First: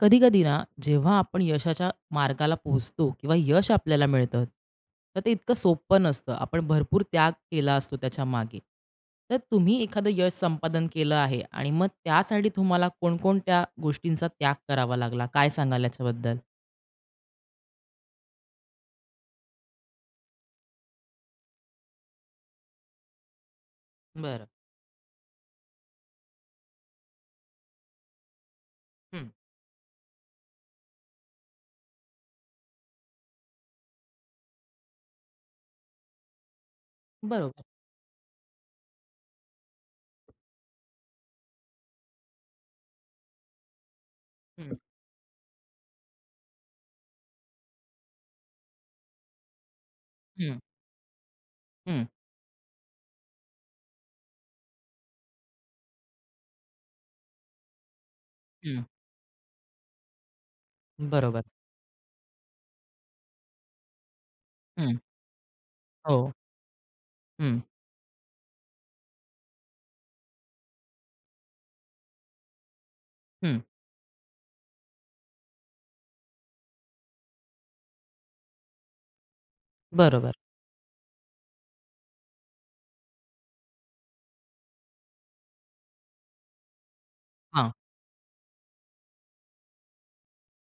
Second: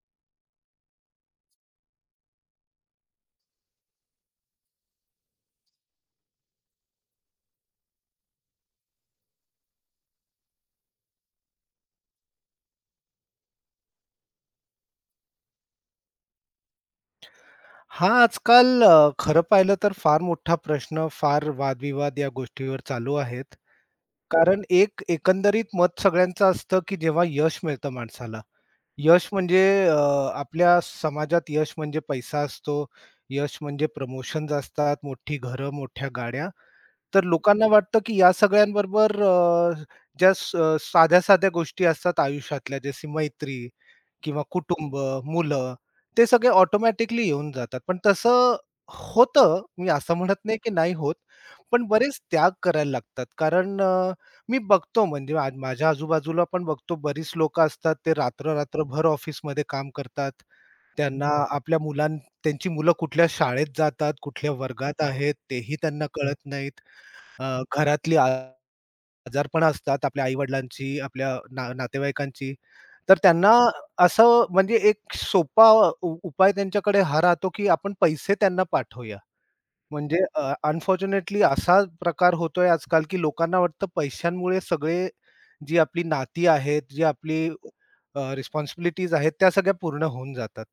कधी-कधी ना, जेव्हा आपण यशाच्या मार्गाला पोहोचतो किंवा यश आपल्याला मिळतं, तर ते इतकं सोपं नसतं. आपण भरपूर त्याग केला असतो त्याच्या मागे। तर तुम्ही एखादं यश संपादन केलं आहे आणि मग त्यासाठी तुम्हाला कोणकोणत्या गोष्टींचा त्याग करावा लागला? काय सांगाल याच्याबद्दल? हां, आजकाल खरं पाहिलं तर फार मोठा प्रश्न, फार वादविवाद या गोष्टीवर चालू आहेत. बरं. कारण एकंदरीत मत सगळ्यांचं असतं, की जेव्हा यश मिळतं माणसाला. यश हं. म्हणजे अ, आपल्या समाजात यश म्हणजे पैसा असतो. यश म्हणजे प्रमोशन्स असतात, मोठी घरं, मोठ्या गाड्या. तर बरोबर. लोकांना वाटतं, की या सगळ्यांबरोबर ज्या स साध्या-साध्या गोष्टी असतात आयुष्यातल्या, जशी मैत्री, किंवा हं, कुटुंब, मुलं ते सगळे ऑटोमॅटिकली येऊन जातात. पण तसं होतं, मी असं म्हणत हं, नाही की नाही होत. पण हं, बरेच त्याग करायला लागतात. कारण मी बघतो म्हणजे आज माझ्या आजूबाजूला पण बघतो बरीच लोकं असतात ते हं. रात्र-रात्रभर ऑफिसमध्ये काम करतात. त्यांना बरोबर. आपल्या मुलां त्यांची मुलं कुठल्या शाळेत जातात, कुठल्या हं. वर्गात आहेत तेही त्यांना हो. कळत नाहीत. हं, घरातली आ आजारपण असतात आपल्या आई-वडिलांची, आपल्या नातेवाईकांची. तर त्यांना हं. असं म्हणजे एक सोपा उपाय त्यांच्याकडे हा राहतो, की आपण पैसे त्यांना पाठवूया. म्हणजे बरोबर. अनफॉर्च्युनेटली असा प्रकार होतोय आजकाल, की लोकांना वाटतं पैशांमुळे सगळे जी आपली नाती आहेत, जी आपली हां. रिस्पॉन्सिबिलिटीज आहेत, त्या सगळ्या पूर्ण होऊन जातात.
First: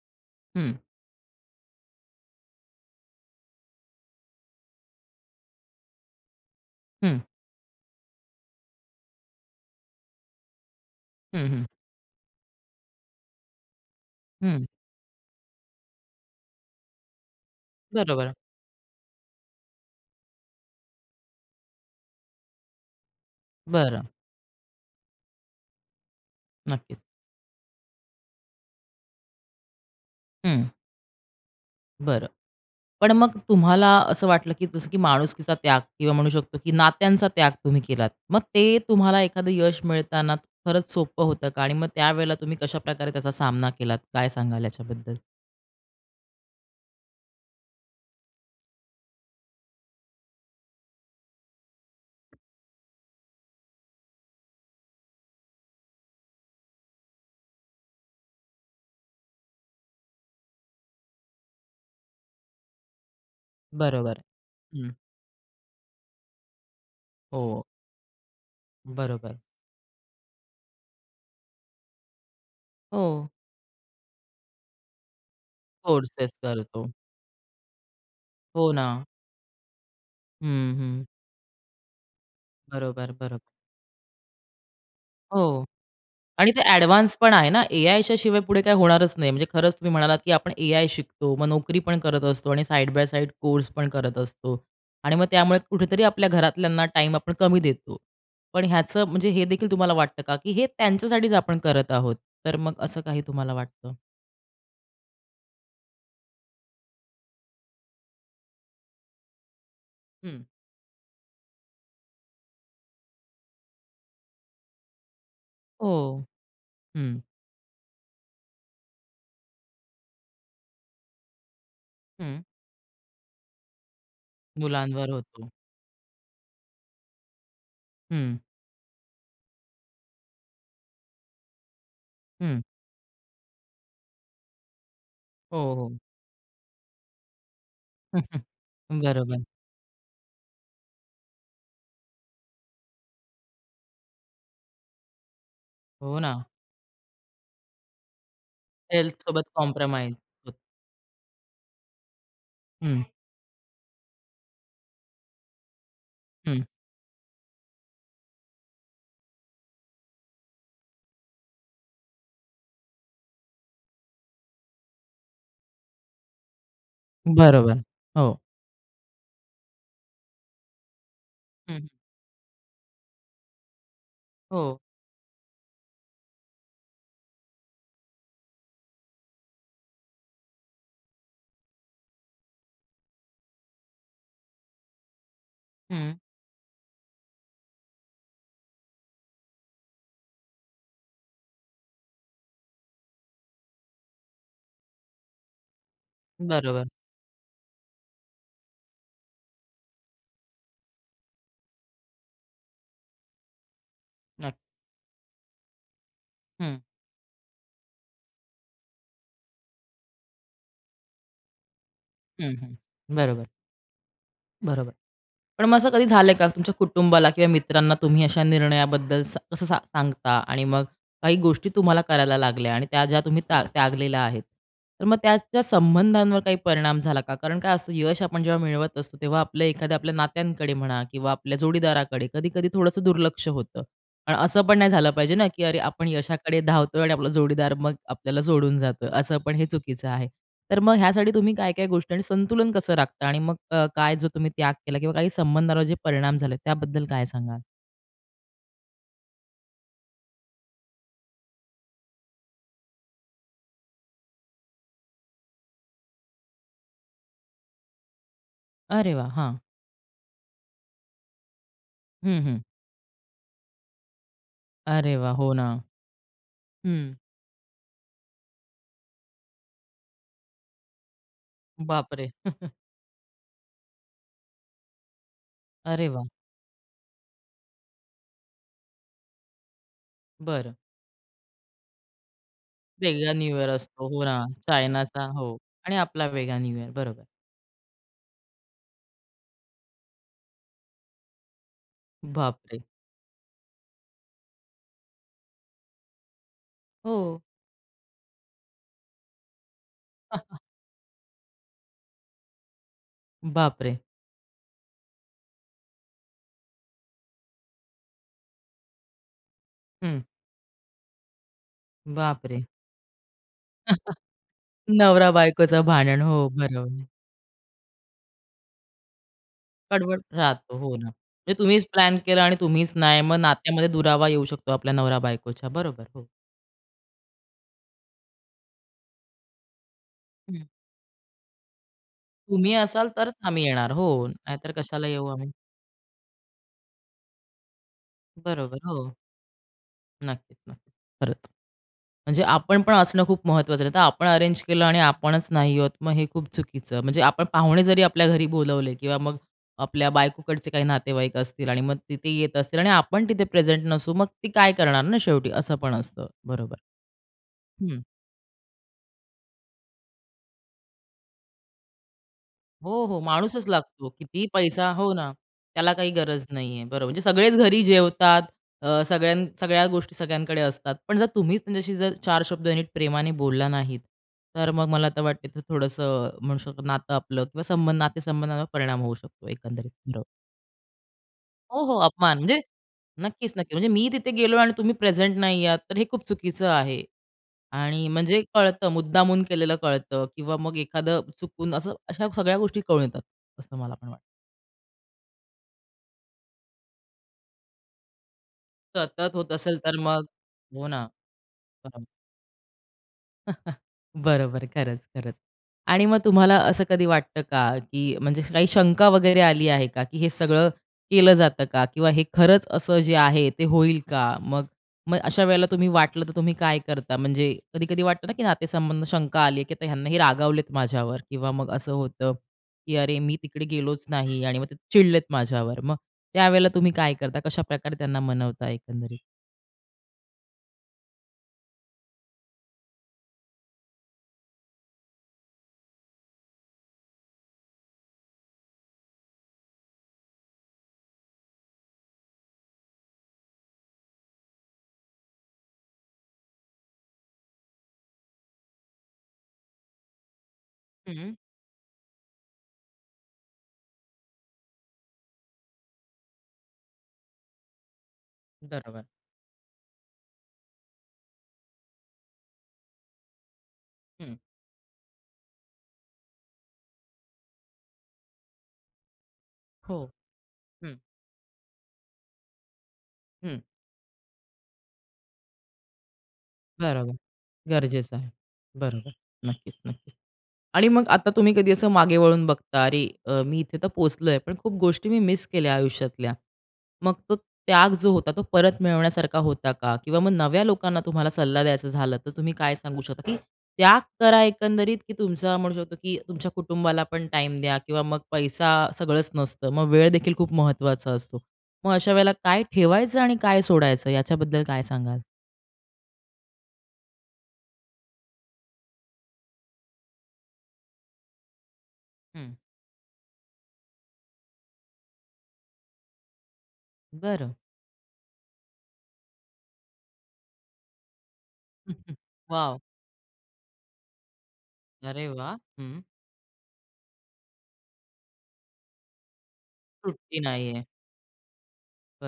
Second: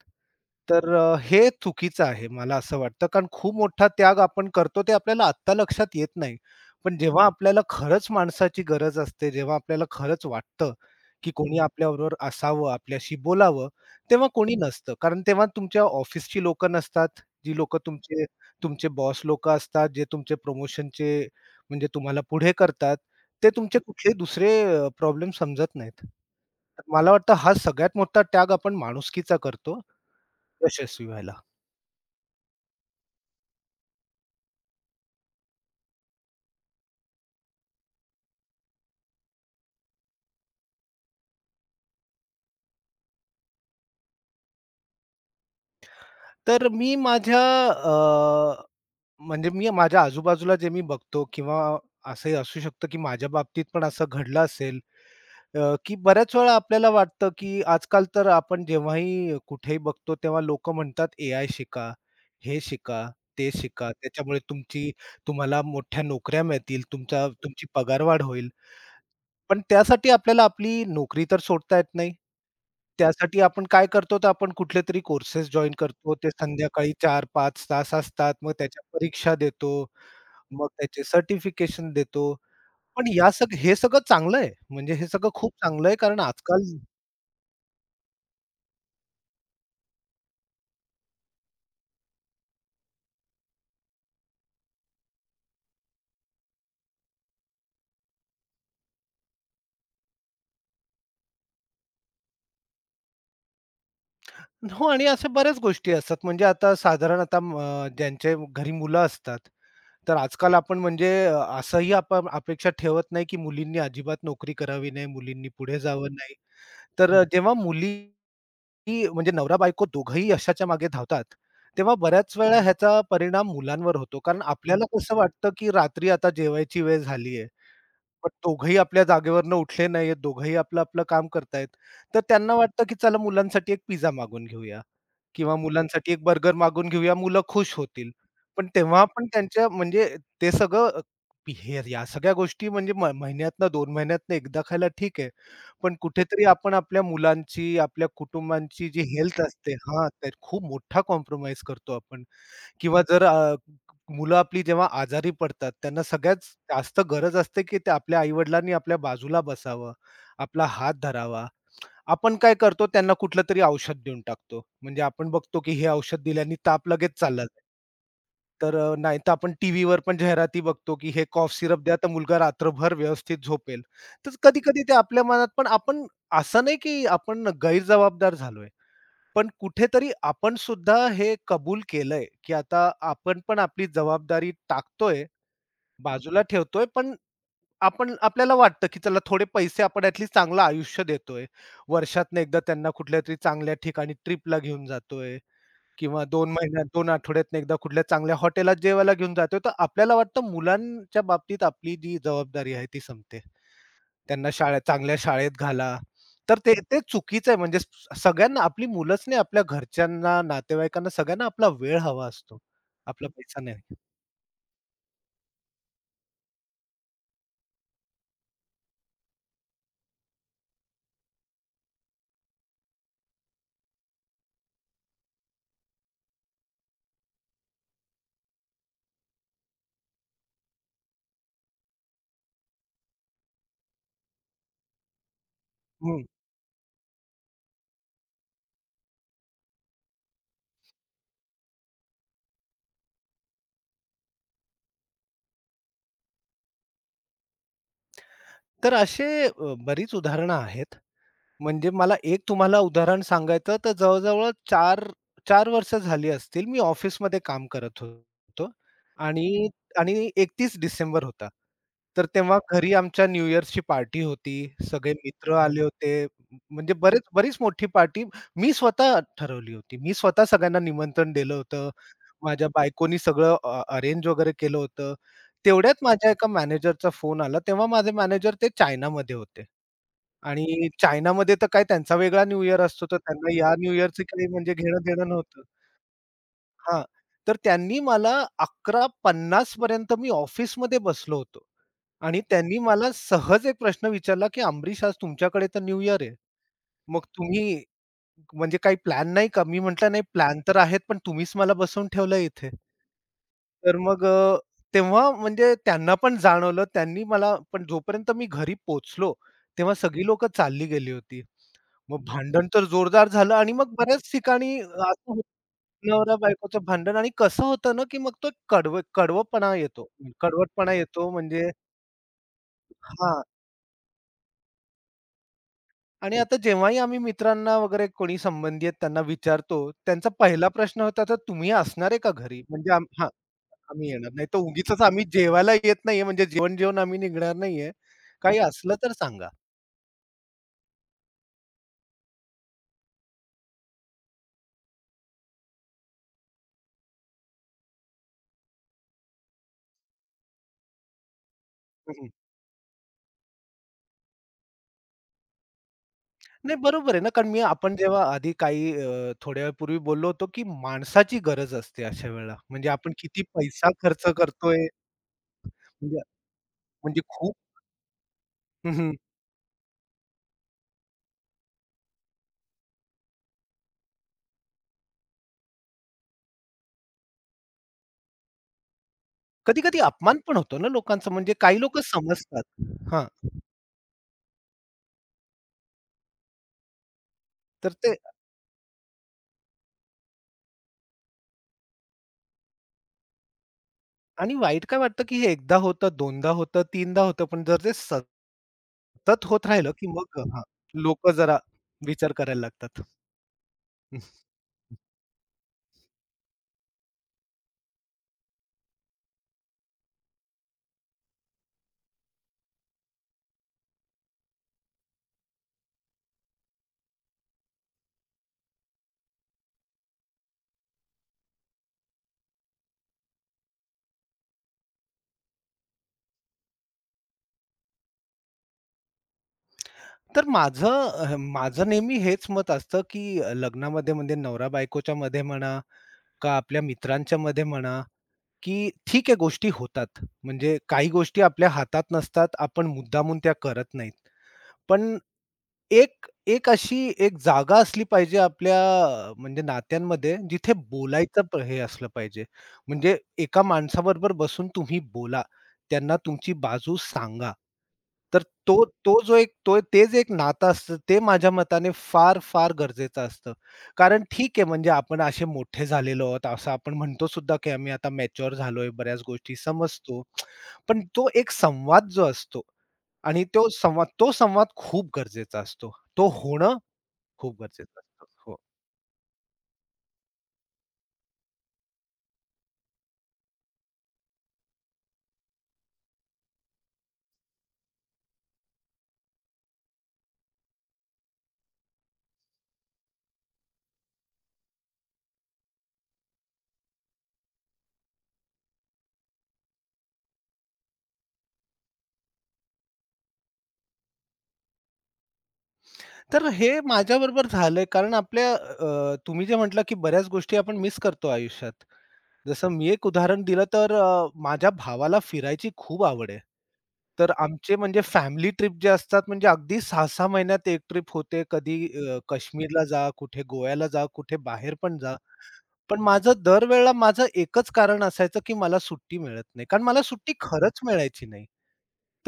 हं, तर हे चुकीचं आहे मला असं वाटतं, कारण खूप मोठा त्याग आपण करतो ते आपल्याला आत्ता लक्षात येत नाही. पण हं, जेव्हा आपल्याला खरंच माणसाची गरज असते, जेव्हा आपल्याला खरंच वाटतं, की हं, कोणी हं, आपल्याबरोबर असावं, आपल्याशी बोलावं, तेव्हा कोणी हं. नसतं. कारण तेव्हा तुमच्या ऑफिसची लोकं नसतात, जी लोकं तुमचे बरोबर. तुमचे बॉस लोकं असतात, जे तुमचे प्रमोशनचे म्हणजे तुम्हाला पुढे करतात, ते तुमचे बरं. कुठले दुसरे प्रॉब्लेम समजत नाहीत. तर नक्कीच. मला वाटतं हा सगळ्यात मोठा त्याग आपण माणुसकीचा करतो, हं. यशस्वी व्हायला. बरं. पण मग तुम्हाला असं वाटलं, की जसं की माणुसकीचा त्याग किंवा म्हणू शकतो, की नात्यांचा त्याग तुम्ही केलात. मग ते तुम्हाला एखादं यश मिळताना खरंच सोपं होतं का? आणि मग त्यावेळेला तुम्ही कशाप्रकारे त्याचा सामना केलात? काय सांगाल याच्याबद्दल? तर अ, म्हणजे मी माझ्या आजूबाजूला जे मी बघतो किंवा असंही असू शकतं, की माझ्या बाबतीत पण असं घडलं असेल, की बऱ्याच वेळा आपल्याला वाटतं, की आजकाल तर आपण जेव्हाही कुठेही बघतो, तेव्हा लोकं म्हणतात एआय शिका, हे शिका, ते शिका. बरोबर. त्याच्यामुळे हं. तुम्हाला मोठ्या नोकऱ्या मिळतील, हो. तुमची पगारवाढ होईल. बरोबर. पण त्यासाठी आपल्याला आपली नोकरी तर सोडता येत नाही. हो. त्यासाठी आपण काय करतो, तर आपण कुठलेतरी कोर्सेस जॉइन करतो. ते कोर्सेस करतो. संध्याकाळी 4-5 तास असतात. मग हो त्याच्या ना. परीक्षा देतो, मग हं, त्याचे हं. सर्टिफिकेशन देतो. पण बरोबर, या बरोबर. सग हे सगळं चांगलं आहे. म्हणजे हे सगळं खूप हो. चांगलं आहे कारण आणि ते आजकाल ॲडव्हान्स पण आहे ना, एआयच्या शिवाय पुढे काही होणारच नाही. म्हणजे खरंच तुम्ही म्हणालात, की आपण एआय शिकतो, मग नोकरी पण करत असतो आणि साइड बाय साइड कोर्स पण करत असतो आणि मग त्यामुळे कुठेतरी आपल्या घरातल्यांना टाइम आपण कमी देतो. पण ह्याचं म्हणजे हे देखील तुम्हाला वाटतं का, की हे त्यांच्यासाठीच आपण करत आहोत? तर मग असं काही तुम्हाला वाटतं? हो आणि अशा बऱ्याच गोष्टी असतात. म्हणजे आता साधारण आता ज्यांच्या घरी मुलं असतात, तर हं. आजकाल आपण म्हणजे असंही आपण अपेक्षा ठेवत नाही, की मुलींनी अजिबात नोकरी करावी नाही, मुलींनी पुढे जावं हो. नाही. हं. तर हं. जेव्हा मुली म्हणजे नवरा-बायको दोघंही यशाच्या मागे धावतात, तेव्हा बऱ्याच हं. वेळा ह्याचा परिणाम मुलांवर होतो. कारण आपल्याला मुलांवर कसं होतो. वाटतं, की रात्री आता जेवायची वेळ झाली आहे. पण हं. दोघंही आपल्या जागेवरनं उठले नाहीयेत, दोघंही आपलं-आपलं काम करतायत. तर त्यांना हं. वाटतं, की चला मुलांसाठी एक पिझ्झा मागवून घेऊया. किंवा हो, हो. मुलांसाठी एक बर्गर मागवून घेऊया, मुलं खुश होतील. पण तेव्हा बरोबर. त्यांच्या म्हणजे ते सगळं हे या सगळ्या गोष्टी म्हणजे महिन्यातनं 2 महिन्यातनं एकदा खायला ठीक आहे. पण हो ना. कुठेतरी आपण आपल्या मुलांची, आपल्या कुटुंबांची जी हेल्थ हेल्थसोबत असते हां, कॉम्प्रोमाईज त्यात होतं. खूप मोठा कॉम्प्रोमाईज करतो आपण किंवा हं. जर मुलं आपली जेव्हा आजारी पडतात, त्यांना सगळ्यात हं. जास्त गरज असते, की ते आपल्या आई-वडिलांनी आपल्या बाजूला बसावं, आपला हात धरावा. आपण काय करतो त्यांना कुठलं तरी औषध देऊन टाकतो. म्हणजे आपण बघतो की हे औषध दिल्याने ताप लगेच चालला जाईल. बरोबर. हो. तर नाहीतर आपण टीव्हीवर पण जाहिराती बघतो की हे कॉफ सिरप हं. द्या तर मुलगा रात्रभर व्यवस्थित झोपेल. तर हो. कधी-कधी ते आपल्या मनात पण आपण असं नाही की आपण गैरजबाबदार झालोय. पण कुठेतरी आपण सुद्धा हे कबूल केलंय की आता आपण पण आपली जबाबदारी टाकतोय, हं. बाजूला ठेवतोय पण आपण आपल्याला वाटतं, की चला थोडे पैसे आपण ॲट लिस्ट चांगलं आयुष्य देतोय. वर्षातनं एकदा त्यांना कुठल्यातरी चांगल्या ठिकाणी ट्रिपला घेऊन जातोय किंवा 2 महिन्यात बरोबर. 2 आठवड्यातनं एकदा कुठल्या चांगल्या हॉटेलात जेवायला घेऊन जातोय. तर आपल्याला वाटतं मुलांच्या बाबतीत आपली जी जबाबदारी आहे ती संपते. त्यांना नक्क शाळेत चांगल्या शाळेत घाला. तर ते हं. ते चुकीचं आहे. म्हणजे सगळ्यांना आपली मुलंच नाही, आपल्या घरच्यांना, नातेवाईकांना सगळ्यांना आपला वेळ हवा हं, असतो. हं. आपला बरोबर, पैसा नाही. बरोबर. पण मग असं कधी झालंय का तुमच्या कुटुंबाला किंवा मित्रांना तुम्ही अशा निर्णयाबद्दल स कसं सा सांगता आणि मग काही गोष्टी तुम्हाला करायला लागल्या आणि त्या ज्या तुम्ही त्या त्यागलेल्या आहेत. तर मग त्याच्या संबंधांवर काही परिणाम झाला का? कारण काय असतं यश आपण जेव्हा मिळवत असतो, तेव्हा आपलं एखाद्या आपल्या नात्यांकडे म्हणा किंवा आपल्या जोडीदाराकडे कधी-कधी थोडंसं दुर्लक्ष होतं. पण असं पण नाही झालं पाहिजे ना, की अरे आपण हं. यशाकडे धावतोय आणि आपला जोडीदार मग आपल्याला सोडून जातोय. असं पण हे चुकीचं आहे. तर मग ह्यासाठी तुम्ही काय-काय गोष्टी आणि संतुलन कसं राखता आणि मग काय जो तुम्ही त्याग केला किंवा काही संबंधावर जे परिणाम झाले त्याबद्दल काय सांगाल? तर असे बरीच उदाहरणं आहेत. म्हणजे मला एक तुम्हाला उदाहरण सांगायचं तर जवळ चार 4-4 वर्ष झाली असतील, मी ऑफिसमध्ये काम करत होतो अरे वाह! हां. आणि आणि 31 डिसेंबर होता. तर हं, तेव्हा हं. घरी आमच्या न्यू इयर्सची पार्टी होती. सगळे अरे वाह! हो मित्र ना. आले होते. म्हणजे हं. बरीच मोठी पार्टी मी स्वतः ठरवली होती. मी स्वतः सगळ्यांना निमंत्रण दिलं होतं. बापरे! माझ्या बायकोनी सगळं अरेंज वगैरे केलं होतं. तेवढ्यात अरे वाह! माझ्या एका मॅनेजरचा फोन आला. तेव्हा माझे मॅनेजर ते चायनामध्ये होते. बरं. आणि चायनामध्ये तर काय त्यांचा वेगळा न्यू इयर असतो, तर वेगळा न्यू त्यांना इयर या न्यू असतो. हो इयरचं ना. काही म्हणजे चायनाचा घेणं-देणं हो. नव्हतं. आणि आपला वेगळा न्यू इयर. हां. बरोबर. तर त्यांनी मला 11:50 पर्यंत मी ऑफिसमध्ये बसलो होतो. आणि त्यांनी बापरे! मला सहज एक प्रश्न विचारला, की "अमरीश, आज तुमच्याकडे तर न्यू इयर आहे. हो. मग तुम्ही म्हणजे काही प्लॅन नाही का? मी म्हटलं, "नाही प्लॅन तर आहेत, पण तुम्हीच मला बसवून ठेवलं इथे." बापरे! तर मग तेव्हा म्हणजे त्यांना पण जाणवलं. त्यांनी मला पण जोपर्यंत मी घरी पोचलो तेव्हा हं. सगळी लोकं चालली गेली होती. मग बापरे! भांडण तर जोरदार झालं आणि मग बऱ्याच ठिकाणी असं होतं नवरा-बायकोचं भांडण. हो, नवरा-बायकोचं बरोबर. भांडण आणि कसं होतं ना, की मग तो कडवपणा येतो. कडवट राहतो. कडवटपणा हो ना. येतो म्हणजे म्हणजे तुम्हीच प्लॅन केला आणि तुम्हीच नाही. मग हां. नात्यामध्ये दुरावा येऊ शकतो आपल्या नवरा-बायकोच्या. बरोबर. हो. आणि आता जेव्हाही आम्ही मित्रांना वगैरे कोणी संबंधी आहेत त्यांना विचारतो, त्यांचा हं. पहिला प्रश्न होता, "तर तुम्ही असणार आहे का घरी?" तुम्ही म्हणजे असाल हां, तरच आम्ही येणार. आम्ही हो. येणार नाही. तर नाहीतर उगीचच कशाला आम्ही येऊ आम्ही? जेवायला येत नाहीये म्हणजे जेवण जेवून आम्ही निघणार नाहीये. काही बरोबर. असलं तर हो. सांगा. नक्कीच, नक्कीच. खरंच. म्हणजे आपण पण असणं खूप महत्वाचं आहे. तर आपण अरेंज केलं आणि आपणच नाही आहोत, मग हे खूप चुकीचं. म्हणजे आपण पाहुणे जरी आपल्या घरी बोलावले किंवा मग आपल्या बायकोकडचे काही नातेवाईक असतील आणि मग हं, तिथे येत असतील आणि आपण तिथे प्रेझेंट नसू, मग ती काय करणार ना शेवटी? असं पण असतं. नाही बरोबर. बरोबर आहे ना, कारण आपण हं. जेव्हा आधी काही थोड्या वेळापूर्वी बोललो होतो, की माणसाची गरज असते अशा वेळेला. म्हणजे हो, आपण हो. किती माणूसच पैसा लागतो. खर्च कितीही करतोय पैसा हो ना. त्याला काही म्हणजे गरज नाहीये. बरोबर. म्हणजे म्हणजे खूप सगळेच घरी जेवतात. सगळ्या गोष्टी सगळ्यांकडे असतात. पण जर तुम्हीच त्यांच्याशी जर चार शब्द नीट प्रेमाने बोलला नाहीत, तर मग मला तर वाटते ते थोडंसं म्हणू शकतो नातं आपलं किंवा संबंध नातेसंबंधांवर परिणाम होऊ शकतो एकंदरीत. कधी-कधी बरोबर. अपमान पण होतो ना लोकांचा म्हणजे काही हो, हो. लोकं अपमान म्हणजे समजतात. हां, नक्कीच, नक्की. म्हणजे मी तिथे गेलो आणि तुम्ही प्रेझेंट नाही आहात, तर हे खूप चुकीचं आहे. तर आणि ते म्हणजे कळतं, मुद्दामून केलेलं कळतं किंवा मग एखादं चुकून असं अशा सगळ्या गोष्टी कळून येतात, असं मला पण वाटतं. आणि वाईट काय वाटतं, की हे एकदा होतं, दोनदा होतं, तीनदा होतं, पण जर ते सतत सतत होत होत असेल राहिलं, तर की मग मग हां, हो ना. लोकं जरा बरोबर. विचार करायला लागतात. हम्म. बरोबर. खरंच, खरंच. आणि मग तुम्हाला असं कधी वाटतं का, की म्हणजे काही शंका वगैरे आली आहे का, की हे सगळं केलं जातं का? किंवा हे खरंच असं जे आहे ते होईल का? मग मग अशा वेळेला तुम्ही वाटलं तर तुम्ही काय करता? म्हणजे कधी-कधी वाटतं ना, की नातेसंबंध शंका आली आहे, की आता ह्यांना हे रागावलेत माझ्यावर किंवा मग असं होतं, की अरे मी तिकडे गेलोच नाही आणि मग ते चिडलेत माझ्यावर. मग त्यावेळेला तुम्ही काय करता? कशाप्रकारे त्यांना मनवता एकंदरीत? तर माझं नेहमी हेच मत असतं, की लग्नामध्ये म्हणजे नवरा-बायकोच्या मध्ये म्हणा, का आपल्या मित्रांच्या मध्ये म्हणा, की ठीक आहे गोष्टी होतात. म्हणजे काही गोष्टी आपल्या हातात नसतात. आपण मुद्दामून त्या करत नाहीत. पण एक एक अशी एक जागा असली पाहिजे आपल्या म्हणजे नात्यांमध्ये जिथे हं. बोलायचं हे असलं पाहिजे. म्हणजे एका माणसाबरोबर बसून तुम्ही बोला. त्यांना तुमची बाजू सांगा. तर तो बरोबर. तो जो एक तो ते जे एक नातं असतं ते माझ्या मताने फार, फार गरजेचं असतं. कारण हं. ठीक आहे म्हणजे आपण असे मोठे झालेलो आहोत असं आपण म्हणतो सुद्धा, की आम्ही आता मॅच्युअर झालोय, बऱ्याच गोष्टी हो. समजतो. हं, पण तो एक संवाद जो असतो आणि हं. तो संवाद खूप गरजेचा असतो. तो होणं बरोबर. खूप गरजेचं गरजेचं असतं. आहे. हो. बरोबर. नक्कीच, नक्कीच. आणि मग आता तुम्ही कधी असं मागे वळून बघता, "अरे, मी इथे तर पोहोचलोय, पण खूप गोष्टी मी मिस केल्या आयुष्यातल्या." मग तो त्याग जो होता, तो परत मिळवण्यासारखा होता का? किंवा मग नव्या लोकांना तुम्हाला सल्ला द्यायचा झाला, तर तुम्ही काय सांगू शकता, की त्याग करा एकंदरीत, की तुमचा म्हणू शकतो, की तुमच्या कुटुंबाला पण टाईम द्या किंवा मग पैसा सगळंच नसतं. मग वेळ देखील खूप महत्त्वाचा असतो. मग अशा वेळेला काय ठेवायचं आणि काय सोडायचं, याच्याबद्दल काय सांगाल? तर हे माझ्याबरोबर झालंय कारण आपल्या तुम्ही जे म्हटलं, की बऱ्याच गोष्टी आपण मिस करतो आयुष्यात. हं. जसं मी एक उदाहरण दिलं तर माझ्या भावाला फिरायची खूप आवड आहे. तर बरं. आमचे म्हणजे फॅमिली ट्रिप जे असतात म्हणजे अगदी 6-6 महिन्यात एक ट्रिप होते. कधी हं, हं. वॉव! काश्मीरला जा, कुठे गोव्याला जा, कुठे बाहेर पण जा. अरे वाह! हं. पण माझं दरवेळेला माझं एकच कारण असायचं, की मला सुट्टी मिळत नाही. कारण मला सुट्टी सुट्टी खरंच नाहीये. मिळायची नाही.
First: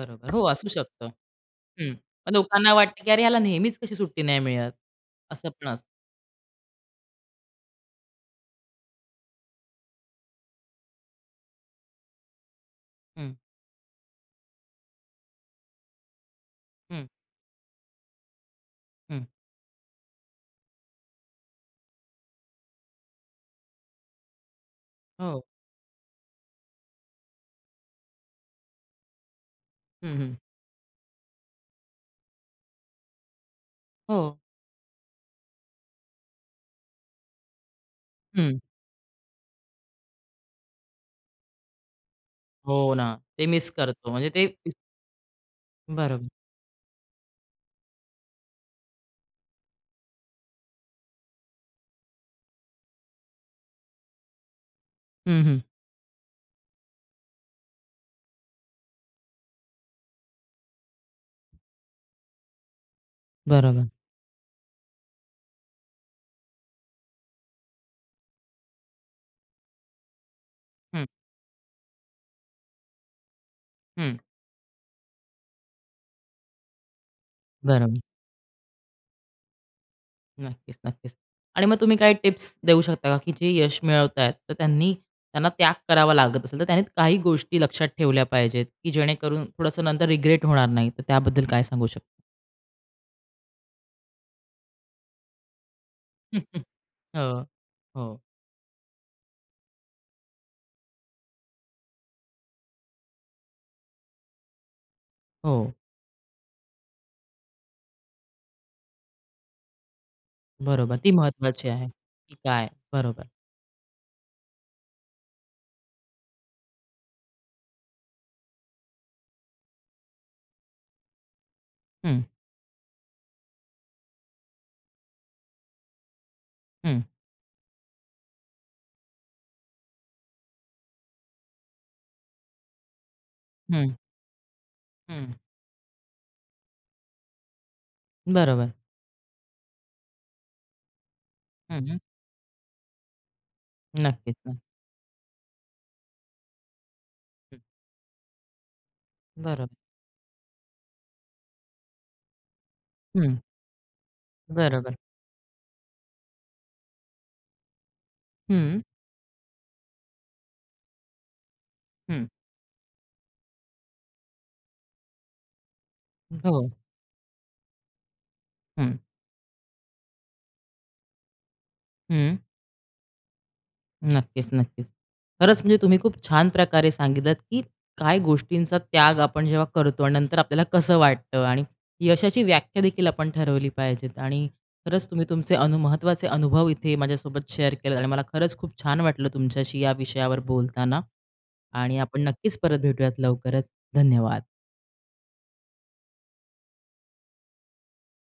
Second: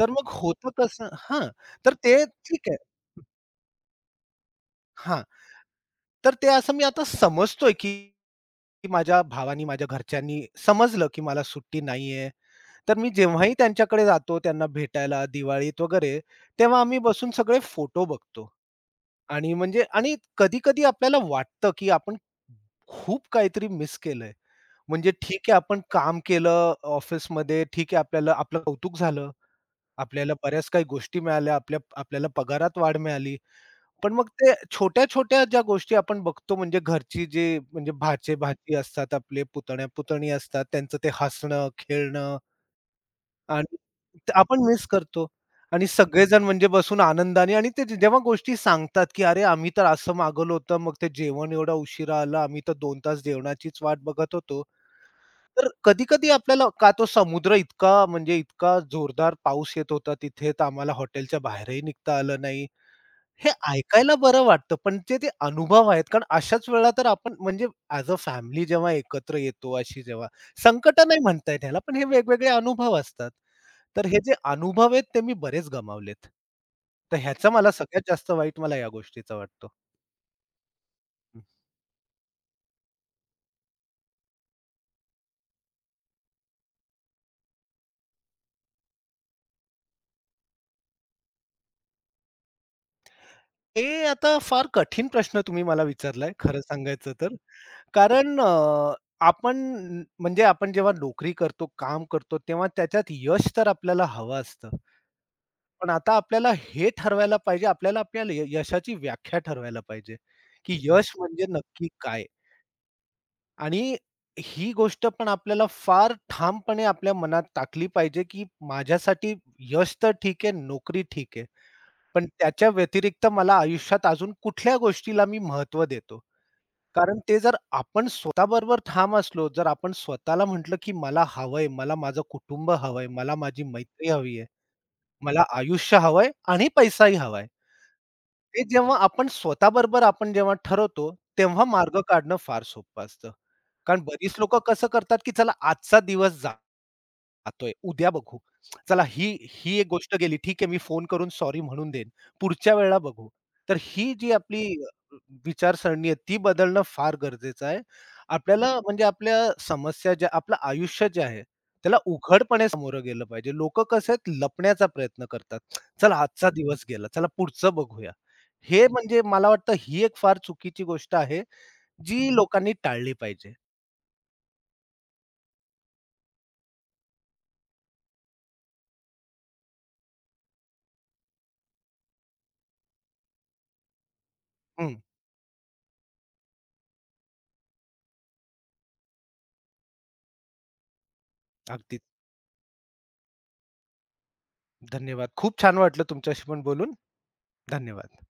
तर मग हो, असू होतं शकतं. कसं हां, हं. तर ते मग ठीक लोकांना आहे. वाटतं, की "अरे, ह्याला नेहमीच कशी सुट्टी नाही मिळत?" हां, असं पण असतं. तर ते असं मी आता समजतोय, की की माझ्या भावानी, माझ्या घरच्यांनी समजलं, की मला सुट्टी नाहीये. तर मी हं, जेव्हाही त्यांच्याकडे जातो त्यांना भेटायला दिवाळीत वगैरे, तेव्हा आम्ही हं, बसून सगळे फोटो बघतो. हं. आणि म्हणजे आणि कधी-कधी आपल्याला वाटतं, की आपण खूप काहीतरी मिस केलंय. म्हणजे हो. ठीक आहे आपण काम केलं ऑफिसमध्ये, ठीक आहे आपल्याला आपलं कौतुक झालं, हं, हं. आपल्याला बऱ्याच काही गोष्टी मिळाल्या, आपल्याला पगारात वाढ मिळाली. पण हो. मग ते छोट्या-छोट्या ज्या गोष्टी आपण बघतो म्हणजे घरची जे म्हणजे हं. भाचे-भाची असतात, आपले पुतण्या-पुतणी असतात, त्यांचं ते हसणं, खेळणं हो ना. ते मिस आणि करतो. म्हणजे ते ते आपण मिस करतो आणि बरोबर. सगळेजण म्हणजे बसून आनंदाने आणि ते जेव्हा गोष्टी सांगतात, की "अरे, आम्ही तर असं मागवलं होतं, मग ते जेवण एवढा उशिरा आलं, आम्ही तर 2 तास जेवणाचीच वाट बघत होतो." हं, हं. तर कधी-कधी आपल्याला का तो समुद्र इतका म्हणजे इतका जोरदार पाऊस येत होता तिथे, तर आम्हाला हॉटेलच्या बाहेरही निघता आलं नाही. हे बरोबर. ऐकायला बरं वाटतं, पण जे ते अनुभव आहेत कारण अशाच वेळा तर आपण म्हणजे ॲज अ फॅमिली जेव्हा एकत्र येतो, अशी जेव्हा हं, संकटं नाही म्हणता येत ह्याला, पण हे वेगवेगळे अनुभव असतात. तर हं. हे जे अनुभव आहेत ते मी बरेच गमावलेत. तर ह्याचा मला बरोबर. सगळ्यात जास्त वाईट मला या गोष्टीचा वाटतो. नक्कीच, नक्कीच. हं. आणि मग तुम्ही काही टिप्स देऊ शकता का, की जे यश मिळवत आहेत, तर त्यांनी त्यांना त्याग करावा लागत असेल, तर त्यांनी काही गोष्टी लक्षात ठेवल्या पाहिजेत, की जेणेकरून थोडंसं नंतर रिग्रेट होणार नाही, तर त्याबद्दल काय सांगू शकता? हे आता फार कठीण प्रश्न तुम्ही मला विचारलाय खरं सांगायचं तर. हो, हो, कारण आपण आपण जेव्हा नोकरी करतो, काम करतो तेव्हा त्याच्यात यश तर आपल्याला हवं असतं. हो. पण आता आपल्याला हे ठरवायला पाहिजे, आपल्याला आपल्या यशाची व्याख्या ठरवायला पाहिजे, की बरोबर. ती यश म्हणजे महत्त्वाची आहे, नक्की काय? की काय? बरोबर. आणि ही गोष्ट पण आपल्याला फार ठामपणे आपल्या मनात टाकली पाहिजे, की माझ्यासाठी यश तर ठीक आहे, नोकरी ठीक आहे. हं, पण त्याच्या व्यतिरिक्त मला आयुष्यात अजून कुठल्या गोष्टीला मी महत्व देतो? हं, कारण ते जर आपण स्वतःबरोबर ठाम असलो, जर आपण स्वतःला म्हटलं, की मला हवंय, मला माझं कुटुंब हवंय, मला माझी हं, मैत्री हवी आहे, हं. मला आयुष्य हवंय आणि पैसाही हवाय. ते बरोबर. जेव्हा आपण स्वतःबरोबर आपण जेव्हा ठरवतो, तेव्हा हं. मार्ग काढणं फार सोपं असतं. कारण बरीच नक्कीच, लोकं कसं करतात, की चला आजचा दिवस नक्कीच. जातोय, उद्या बघू. चला ही बरोबर. ही एक गोष्ट गेली, ठीक आहे मी फोन करून सॉरी म्हणून देईन. पुढच्या वेळेला बघू. हं. तर ही जी आपली बरोबर. विचारसरणी आहे ती बदलणं फार गरजेचं आहे. हं, आपल्या समस्या ज्या आपलं आयुष्य जे आहे, त्याला हं. उघडपणे सामोरं गेलं पाहिजे. लोकं कसे आहेत लपण्याचा प्रयत्न करतात. चला आजचा हो. दिवस गेला, चला पुढचं बघूया. हे हं, म्हणजे मला वाटतं ही एक फार चुकीची गोष्ट आहे, जी हं. लोकांनी टाळली पाहिजे. नक्कीच, नक्कीच. खरंच म्हणजे तुम्ही खूप छान प्रकारे सांगितलत, की काय गोष्टींचा त्याग आपण जेव्हा करतो आणि नंतर आपल्याला कसं वाटतं आणि यशाची व्याख्या देखील आपण ठरवली पाहिजेत आणि हं, खरंच तुम्ही तुमचे महत्त्वाचे अनुभव इथे माझ्यासोबत शेअर केलेत आणि मला खरंच खूप छान वाटलं तुमच्याशी या विषयावर बोलताना आणि अगदीच. आपण नक्कीच परत भेटूयात लवकरच. धन्यवाद. धन्यवाद. खूप छान वाटलं तुमच्याशी पण बोलून. धन्यवाद.